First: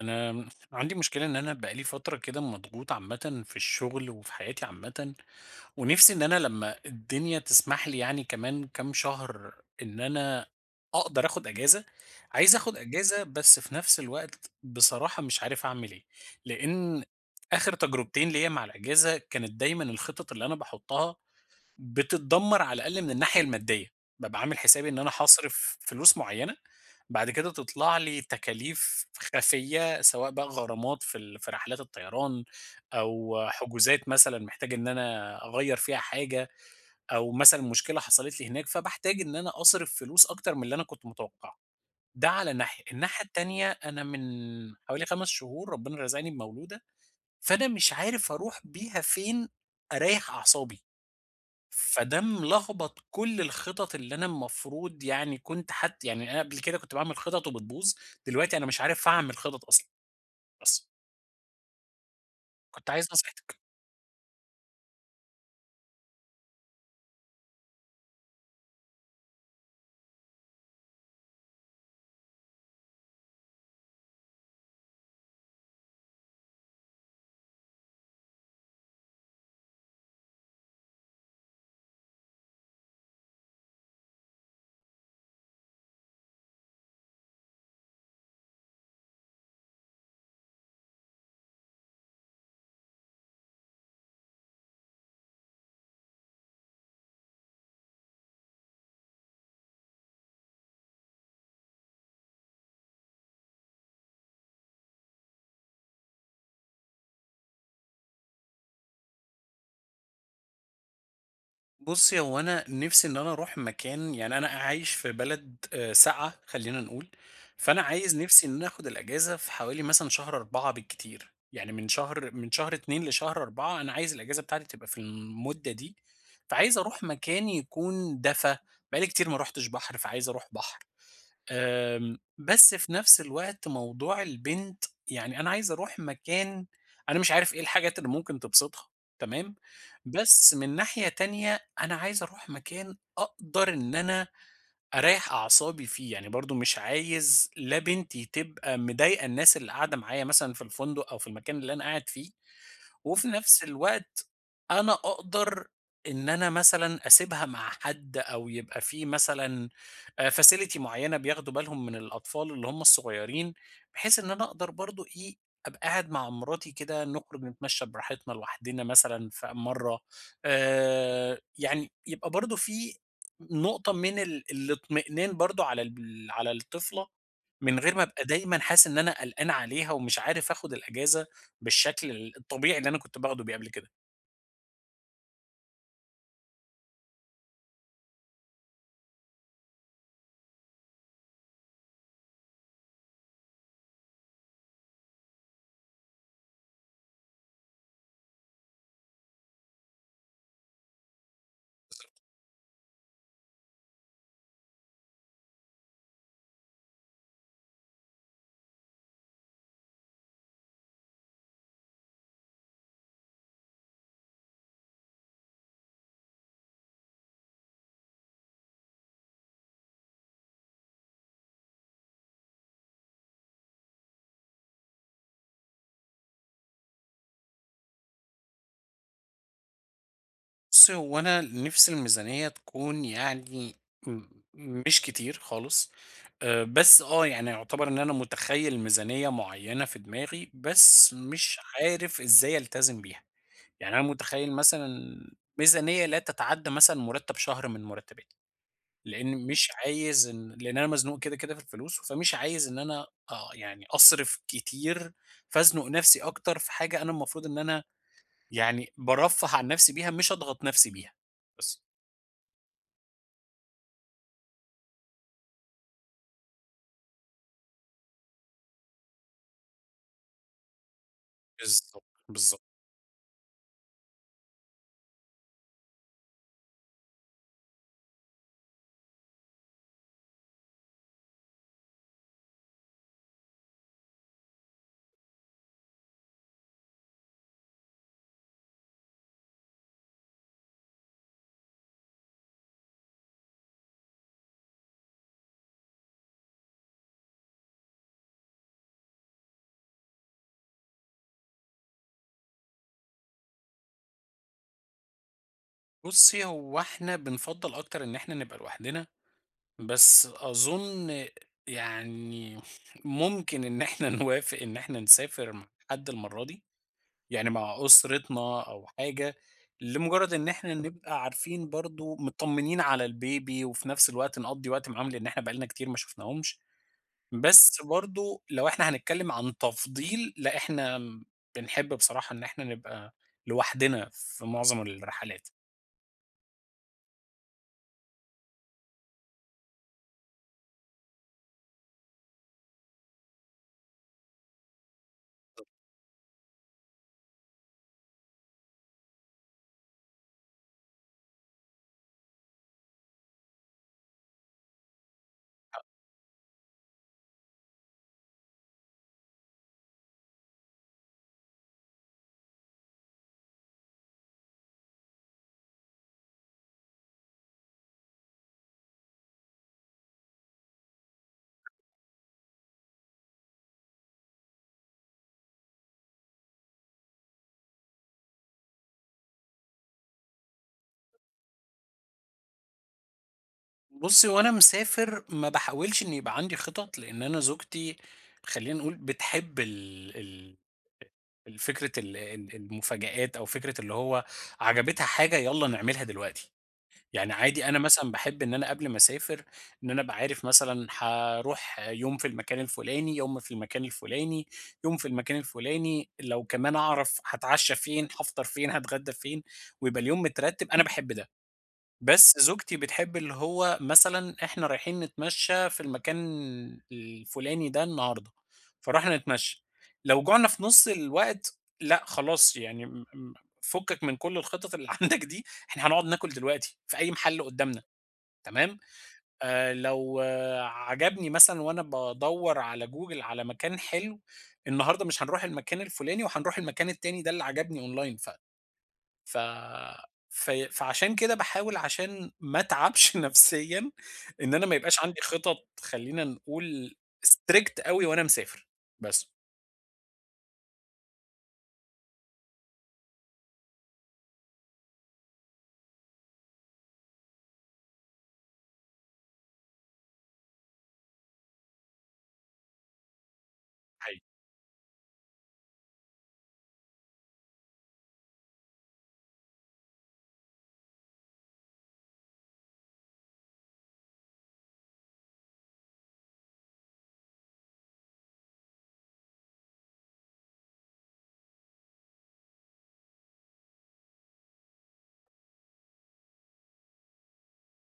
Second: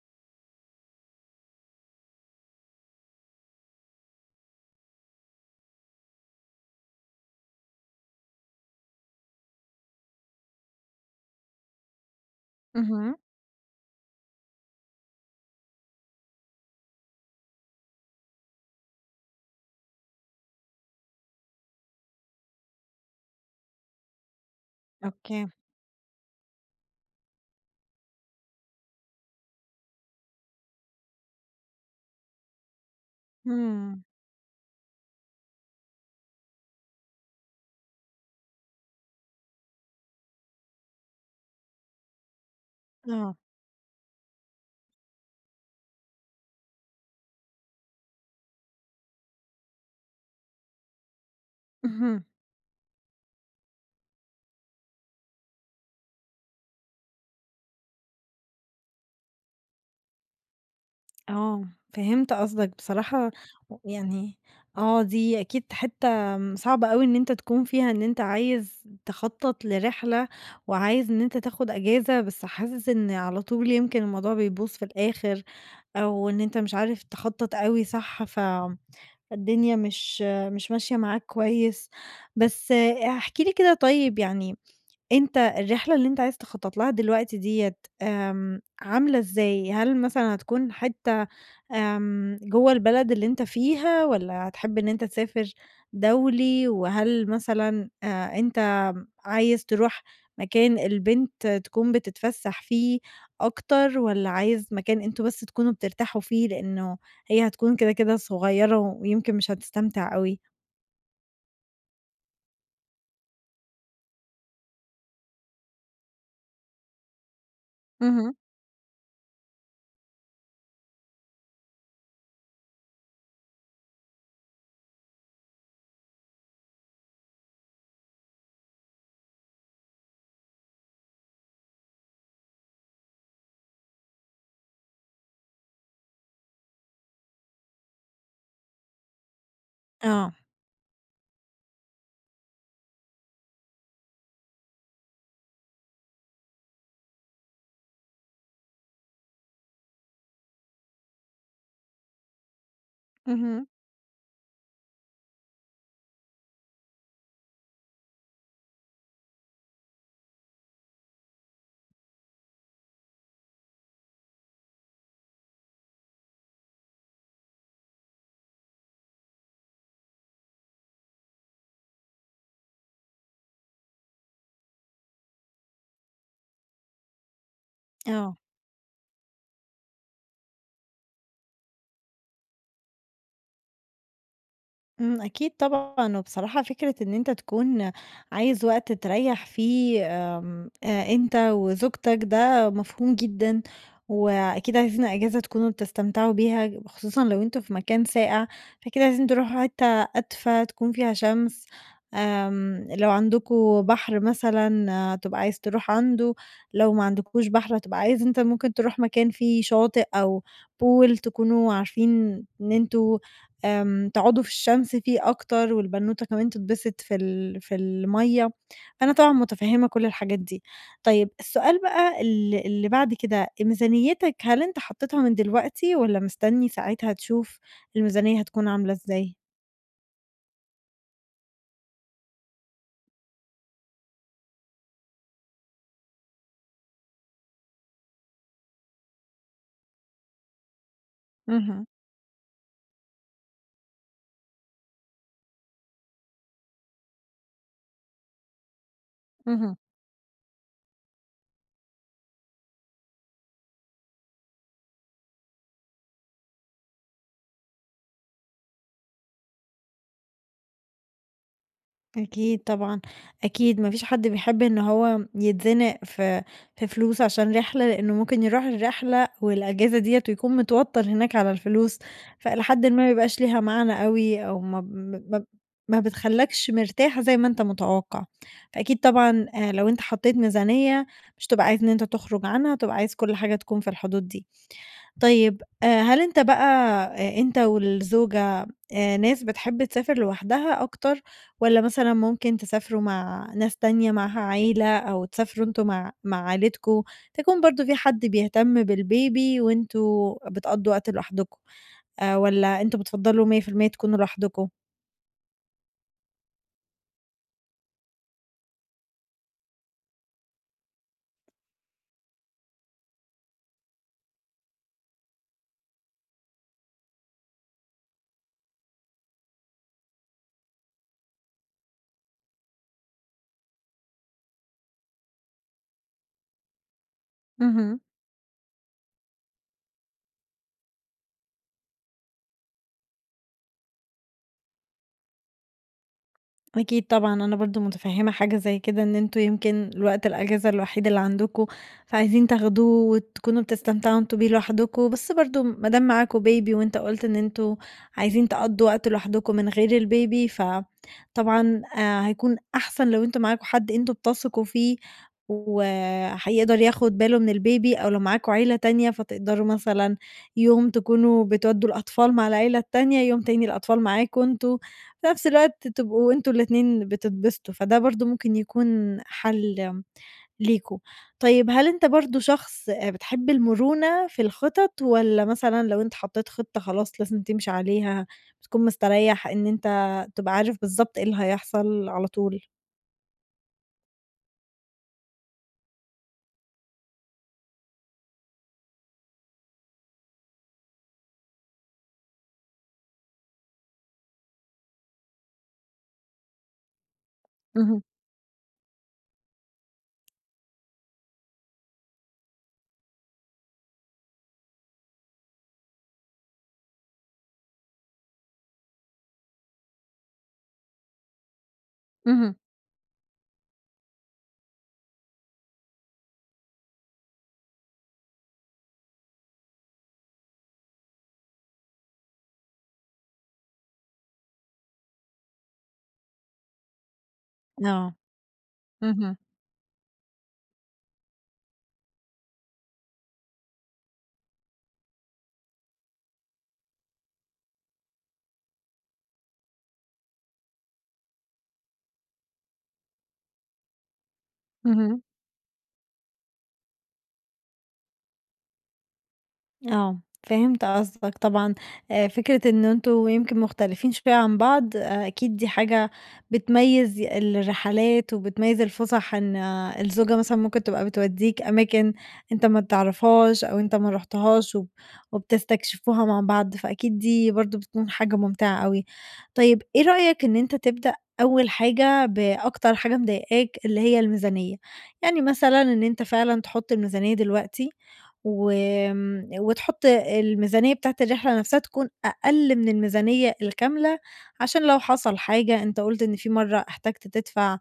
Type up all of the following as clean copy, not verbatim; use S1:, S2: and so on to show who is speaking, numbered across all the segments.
S1: أنا عندي مشكلة إن أنا بقى لي فترة كده مضغوط عامةً في الشغل وفي حياتي عامةً، ونِفْسي إن أنا لمّا الدنيا تسمح لي يعني كمان كام شهر إن أنا أقدر آخُد أجازة، عايز آخُد
S2: اهم،
S1: أجازة بس في نَفْس الوقت بصراحة مش عارف أعمل إيه، لإن آخِر تجربتين ليّا مع الأجازة كانت دايمًا الخطط اللي أنا باحُطّها بتتدمر على الأقل من الناحية المادية، بابقى عامل حسابي إن أنا
S2: أوكي،
S1: هاصرف فلوس معيّنة، بعد كده تطلع لي تكاليف خفية سواء بقى غرامات في رحلات الطيران أو
S2: إمم،
S1: حجوزات مثلًا محتاج إن أنا أغيّر فيها حاجة أو مثلًا مشكلة حصلت لي هناك، فباحتاج إن أنا أصرف فلوس أكتر من اللي أنا كنت متوقعه، ده على ناحية، الناحية
S2: آه،
S1: التانية أنا من حوالي 5 شهور ربنا رزقني بمولودة، فأنا مش عارف أروح بيها فين أريّح أعصابي. فده
S2: اهم،
S1: ملخبط كل الخطط اللي أنا المفروض يعني كنت حتى يعني أنا قبل كده كنت باعمل خطط وبتبوظ، دلوقتي أنا مش عارف أعمل خطط أصلًا، بس
S2: آه، فهمت قصدك
S1: كنت عايز
S2: بصراحة
S1: نصيحتك.
S2: يعني دي أكيد حتّة صعبة أوي إن أنت تكون فيها إن أنت عايز تخطّط لرحلة، وعايز إن أنت تاخد أجازة، بس حاسس إن على طول يمكن الموضوع بيبوظ في الآخر، أو إن أنت مش عارف تخطّط أوي صح، فالدنيا مش مش ماشية معاك كويس، بس احكِ لي كده طيب، يعني أنت الرحلة اللي أنت عايز تخطّط لها دلوقتي ديّة عاملة إزاي؟ هل مثلًا هتكون حتّة جوّه البلد اللي أنت فيها والّا هتحب إن أنت تسافر دولي؟ وهل مثلًا أنت عايز تروح مكان البنت تكون بتتفسّح فيه أكتر والّا عايز مكان أنتم بس تكونوا بترتاحوا فيه لإنه هي هتكون كده صغيّرة ويمكن مش هتستمتع أوي؟
S1: بُصّي، هو أنا نِفْسي إن أنا أروح مكان يعني أنا عايش في بلد ساقعة خلّينا نقول، فأنا عايز
S2: اهم.
S1: نِفْسي إن أنا آخُد الأجازة في حوالي مثلًا شهر 4 بالكتير، يعني من شهر 2 لشهر 4 أنا عايز الأجازة بتاعتي تبقى في المدة دي، فعايز أروح مكان يكون دفا، بقى لي كتير ما رُحتش بحر، فعايز أروح بحر. بس في نفس الوقت موضوع البنت يعني أنا عايز أروح مكان أنا مش عارف إيه الحاجات اللي ممكن تبسطها، تمام،
S2: آه.
S1: بس من ناحية تانية أنا عايز أروح مكان أقدر إن أنا أريّح أعصابي فيه، يعني برضه مش عايز لا بنتي تبقى مضايقة الناس اللي قاعدة معايا مثلًا في الفندق أو في المكان اللي أنا قاعد فيه، وفي نفس
S2: اهم.
S1: الوقت أنا أقدر إن أنا مثلًا أسيبها مع حد أو يبقى في مثلًا facility معيّنة بياخدوا بالهم من الأطفال اللي هم الصغيرين، بحيث إن أنا أقدر برضه إيه، أبقى قاعد مع مراتي كده نخرج نتمشى براحتنا لوحدنا مثلًا ف مرّة، يعني يبقى برضه في نقطة من الاطمئنان برضه على الطفلة، من غير ما أبقى
S2: آه.
S1: دايمًا حاسس إن أنا قلقان عليها ومش عارف آخد الأجازة. بالشكل الطبيعي اللي أنا كنت باخده بيه قبل كده.
S2: أكيد طبعًا، وبصراحة فكرة إن أنت تكون عايز وقت تريّح فيه، آمم، أنت وزوجتك ده مفهوم جدًا، وأكيد عايزين أجازة تكونوا بتستمتعوا بيها، خصوصًا لو أنتم في مكان ساقع، فأكيد عايزين تروحوا حتة أدفى تكون فيها شمس، لو عندكم بحر مثلًا هتبقى عايز تروح عنده، لو ما عندكوش بحر هتبقى عايز أنت ممكن تروح مكان فيه شاطئ أو pool تكونوا عارفين إن أنتم، تقعدوا في الشمس فيه أكتر، والبنوتة كمان تتبسط في في المَيّة، أنا طبعًا مُتفهمة كل الحاجات دي. طيب السؤال بقى اللي بعد كده، ميزانيتك هل أنت حطيتها من دلوقتي والّا مستني ساعتها تشوف الميزانية هتكون عاملة إزاي؟
S1: بُص، هو أنا نِفْسي الميزانية تكون يعني م مش كتير خالص، بس يعني يُعتبر إن أنا مُتخيّل ميزانية معيّنة في دماغي، بس مش
S2: اهم،
S1: عارف إزاي ألتزم بيها. يعني أنا مُتخيّل مثلًا ميزانية لا تتعدّى مثلًا مُرتّب شهر من مُرتّباتي، لإن مش
S2: اهم.
S1: عايز إن لإن أنا مزنوق كده في الفلوس، فمش عايز إن أنا يعني أصرف كتير فأزنُق نَفْسي أكتر في حاجة أنا المفروض إن أنا يعني بارفّه عن نفسي بيها، مش أضغط نفسي بيها، بس.
S2: أكيد طبعًا، أكيد ما فيش حد بيحب إن هو يتزنق في فلوس عشان رحلة، لإنه ممكن يروح الرحلة والأجازة ديّة ويكون متوتر هناك على الفلوس،
S1: بالضبط، بالضبط.
S2: فإلى حدٍ ما ما بيبقاش ليها معنى أوي أو ما ما بتخلّكش مرتاح زي ما أنت متوقع، فأكيد طبعًا لو أنت حطيت ميزانية مش هتبقى عايز إن أنت تخرج عنها، هتبقى عايز كل حاجة تكون في الحدود دي. طيب هل أنت بقى أنت والزوجة ناس بتحب تسافر لوحدها أكتر، والّا مثلًا ممكن تسافروا مع ناس تانية معاها عيلة أو تسافروا أنتم مع عيلتكم، تكون برضه في حد بيهتم بالبيبي وأنتم بتقضّوا وقت لوحدكم، والّا أنتم بتفضّلوا 100% تكونوا لوحدكم؟
S1: بُصّي، هو إحنا بنفضّل أكتر إن إحنا نبقى لوحدنا، بس أظن يعني ممكن إن إحنا نوافق إن إحنا نسافر مع حد المرّة دي، يعني مع أسرتنا أو حاجة، لمجرّد إن إحنا نبقى عارفين برضه متطمنين على الbaby وفي نفس الوقت نقضّي وقت معاهم، لإن إحنا بقى لنا كتير ما شُفناهمش. بس
S2: اهم.
S1: برضه لو إحنا هنتكلم عن تفضيل، لأ إحنا بنحب بصراحة إن إحنا نبقى لوحدنا في معظم الرحلات.
S2: أكيد طبعًا، أنا برضه متفهّمة حاجة زي كده، إن أنتم يمكن الوقت الأجازة الوحيد اللي عندكم، فعايزين تاخدوه وتكونوا بتستمتعوا أنتم بيه لوحدكم، بس برضه ما دام معاكم baby وأنت قُلت إن أنتم عايزين تقضّوا وقت لوحدكم من غير الbaby، فطبعًا هيكون أحسن لو أنتم معاكم حد أنتم بتثقوا فيه وهيقدر ياخد باله من الbaby، أو لو معاكم عيلة تانية فتقدروا مثلًا يوم تكونوا بتودّوا الأطفال مع العيلة التانية، يوم تاني الأطفال معاكم أنتم. في نفس الوقت تبقوا أنتم الاتنين بتتبسطوا، فده برضه ممكن يكون حل ليكم. طيب هل أنت برضه شخص بتحب المرونة في الخطط، والّا مثلًا لو أنت حطيت خطة خلاص لازم تمشي عليها، بتكون مستريّح إن أنت تبقى عارف بالضبط إيه اللي هيحصل على طول؟
S1: بُصّي، وأنا مسافر ما باحاولش إن يبقى عندي خطط، لإن أنا زوجتي خلّينا نقول بتحب ال ال الفكرة ال ال المفاجآت أو فكرة اللي هو عجبتها حاجة يالّا نعملها دلوقتي. يعني عادي أنا
S2: اهم،
S1: مثلًا باحب إن أنا قبل ما أسافر، إن أنا أبقى عارف مثلًا هاروح يوم في المكان الفلاني، يوم في المكان الفلاني، يوم في المكان الفلاني، لو كمان أعرف هاتعشى فين، هافطر فين، هاتغدى فين، ويبقى اليوم مترتب، أنا باحب ده. بس
S2: اهم.
S1: زوجتي بتحب اللي هو مثلًا إحنا رايحين نتمشى في المكان الفلاني ده النهارده، فرُحنا نتمشى، لو جوعنا في نُص الوقت لأ خلاص يعني م م فُكّك من كل الخطط اللي عندك دي، إحنا هنقعد ناكل دلوقتي في أي محل قدامنا
S2: آه،
S1: تمام،
S2: اهم،
S1: لو آه عجبني مثلًا وأنا بادوّر على جوجل على مكان حلو، النهارده مش هنروح المكان الفلاني وهنروح المكان التاني ده اللي عجبني أونلاين ف ف في فعشان كده باحاول عشان ما اتعبش نفسيًا، إن أنا ما يبقاش عندي
S2: اهم.
S1: خطط خلّينا نقول strict أوي وأنا مسافر، بس
S2: آه، فهمت قصدك طبعًا، فكرة إن أنتم يمكن مختلفين شوية عن بعض، أكيد دي حاجة بتميّز الرحلات وبتميّز الفُسح، إن الزوجة مثلًا ممكن تبقى بتودّيك أماكن أنت ما تعرفهاش أو أنت ما
S1: حقيقي.
S2: رُحتهاش، وبتستكشفوها مع بعض، فأكيد دي برضه بتكون حاجة ممتعة أوي. طيب إيه رأيك إن أنت تبدأ أول حاجة بأكتر حاجة مضايقاك، اللي هي الميزانية، يعني مثلًا إن أنت فعلًا تحُط الميزانية دلوقتي، وتحط الميزانية بتاعة الرحلة نفسها تكون أقل من الميزانية الكاملة، عشان لو حصل حاجة أنت قُلت إن في مرّة احتجت تدفع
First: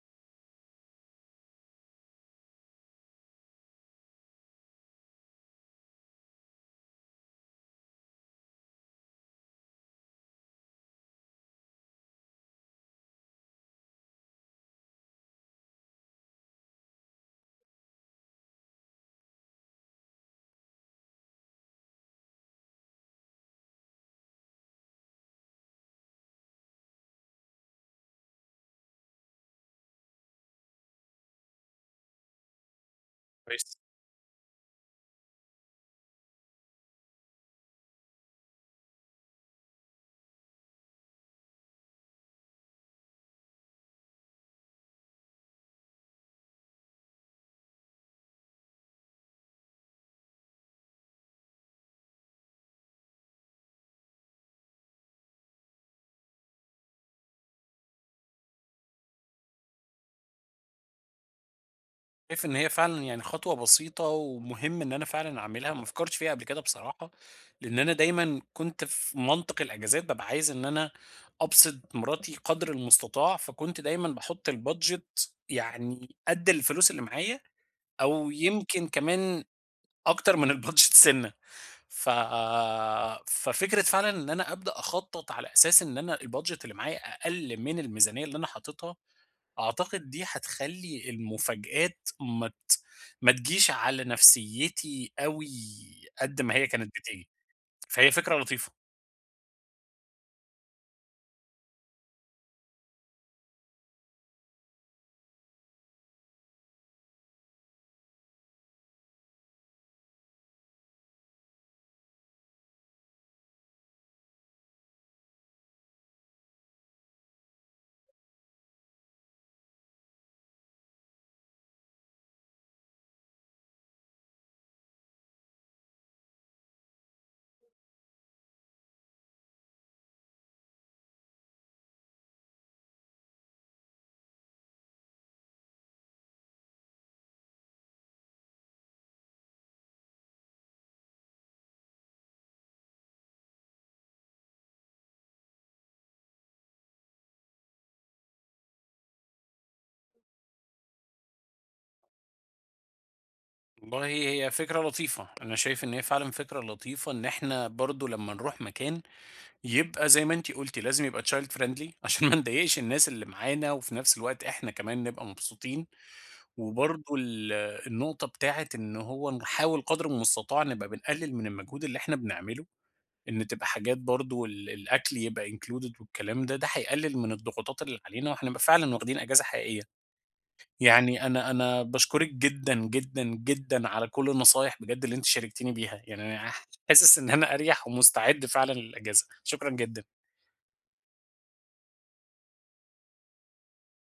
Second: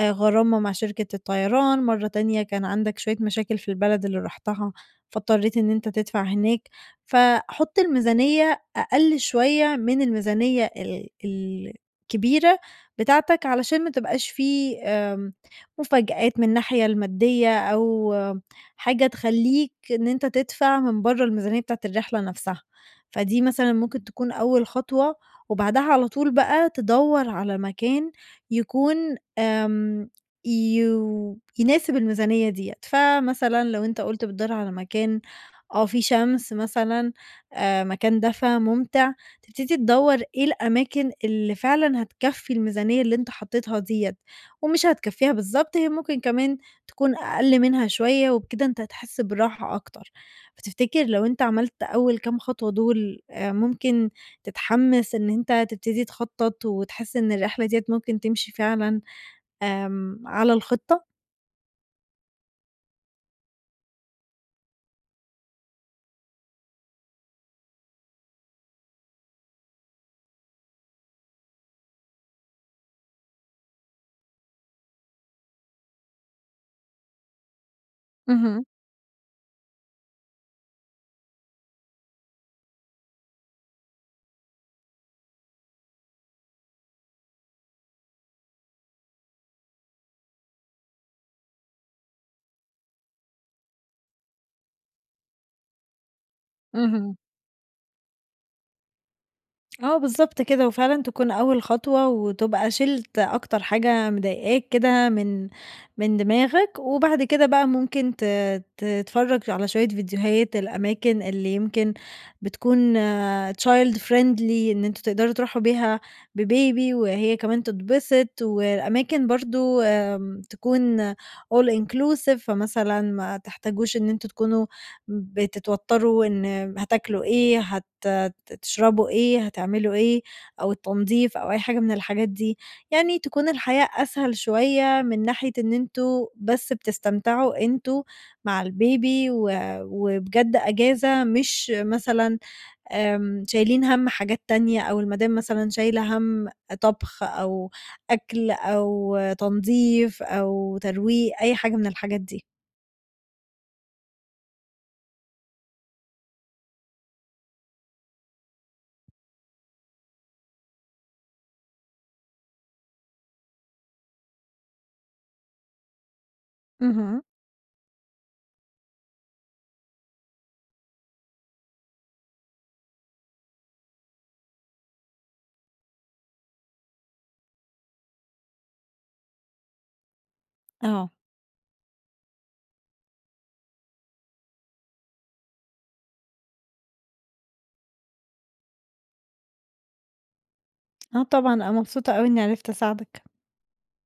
S2: غرامة مع شركة الطيران، مرّة تانية كان عندك شوية مشاكل في البلد اللي رُحتها، فاضطريت إن أنت تدفع هناك، فحُط الميزانية أقل شوية من الميزانية الكبيرة بتاعتك، علشان ما تبقاش في مفاجآت من الناحية المادية أو حاجة تخلّيك إن أنت تدفع من برّه الميزانية بتاعة الرحلة نفسها، فدي مثلًا ممكن تكون أول خطوة، وبعدها على طول بقى تدوّر على مكان يكون آمم يو يناسب الميزانية ديّة، فمثلًا
S1: كويس.
S2: لو أنت قُلت بتدوّر على مكان فيه شمس مثلًا، مكان دفا ممتع، تبتدي تدوّر إيه الأماكن اللي فعلًا هتكفّي الميزانية اللي أنت حطيتها ديّة، ومش هتكفّيها بالضبط، هي ممكن كمان تكون أقل منها شوية، وبكده أنت هتحس براحة أكتر، فتفتكر لو أنت عملت أول كام خطوة دول ممكن تتحمس إن أنت تبتدي تخطط وتحس إن الرحلة ديّة ممكن تمشي فعلًا على الخطة؟
S1: شايف إن هي فعلًا يعني خطوة بسيطة ومهم إن أنا فعلًا أعملها، ما فكرتش فيها قبل كده بصراحة، لإن أنا دايمًا كنت في منطق الأجازات بابقى عايز إن أنا أبسط مراتي قدر المستطاع، فكنت دايمًا باحط البادجت يعني قد الفلوس اللي معايا أو
S2: اهم،
S1: يمكن كمان أكتر من البادجت سِنّة. ف ففكرة فعلًا إن أنا أبدأ أخطّط على أساس إن أنا البادجت اللي معايا أقل من الميزانية اللي أنا حاططها، أعتقد دي هتخلّي المفاجآت ما تجيش على نفسيتي أوي قد ما هي كانت
S2: اهم.
S1: بتيجي، فهي فكرة لطيفة،
S2: آه، بالضبط كده، وفعلًا تكون أول خطوة وتبقى شِلت أكتر حاجة مضايقاك كده من دماغك، وبعد كده بقى ممكن تتفرّج على شوية فيديوهات الأماكن اللي يمكن بتكون child friendly إن أنتم تقدروا تروحوا بيها بbaby وهي كمان تتبسط، والأماكن برضه تكون all inclusive، فمثلًا ما تحتاجوش إن أنتم تكونوا بتتوتّروا إن هتاكلوا إيه، تشربوا إيه، هتعملوا إيه، أو التنضيف أو أي حاجة من الحاجات دي، يعني تكون الحياة أسهل شوية من ناحية إن أنتم بس بتستمتعوا أنتم مع البيبي وبجد أجازة، مش مثلًا شايلين هَم حاجات تانية أو المدام مثلًا شايلة هَم طبخ أو أكل أو تنضيف أو ترويق، أي حاجة من الحاجات دي.
S1: والله هي فكرة لطيفة، أنا شايف إن هي فعلًا فكرة لطيفة إن إحنا برضه لمّا نروح مكان يبقى زي ما أنتِ قُلتِ لازم يبقى child friendly عشان ما نضايقش الناس اللي معانا، وفي نفس الوقت إحنا كمان نبقى مبسوطين. وبرضه
S2: اهم،
S1: النقطة بتاعة إن هو نحاول قدر المستطاع نبقى بنقلل من المجهود اللي إحنا بنعمله، إن تبقى حاجات برضه الأكل يبقى included والكلام ده، ده هيقلل من الضغوطات اللي علينا وهنبقى فعلًا واخدين أجازة حقيقية.
S2: آه،
S1: يعني أنا باشكرِك جدًا، جدًا، جدًا على كل النصايح بجد اللي أنتِ شاركتيني بيها، يعني أنا حاسس إن أنا أريح ومستعد فعلًا للأجازة، شكرًا جدًا.
S2: آه طبعًا، أنا مبسوطة أوي إني عرفت أساعدك.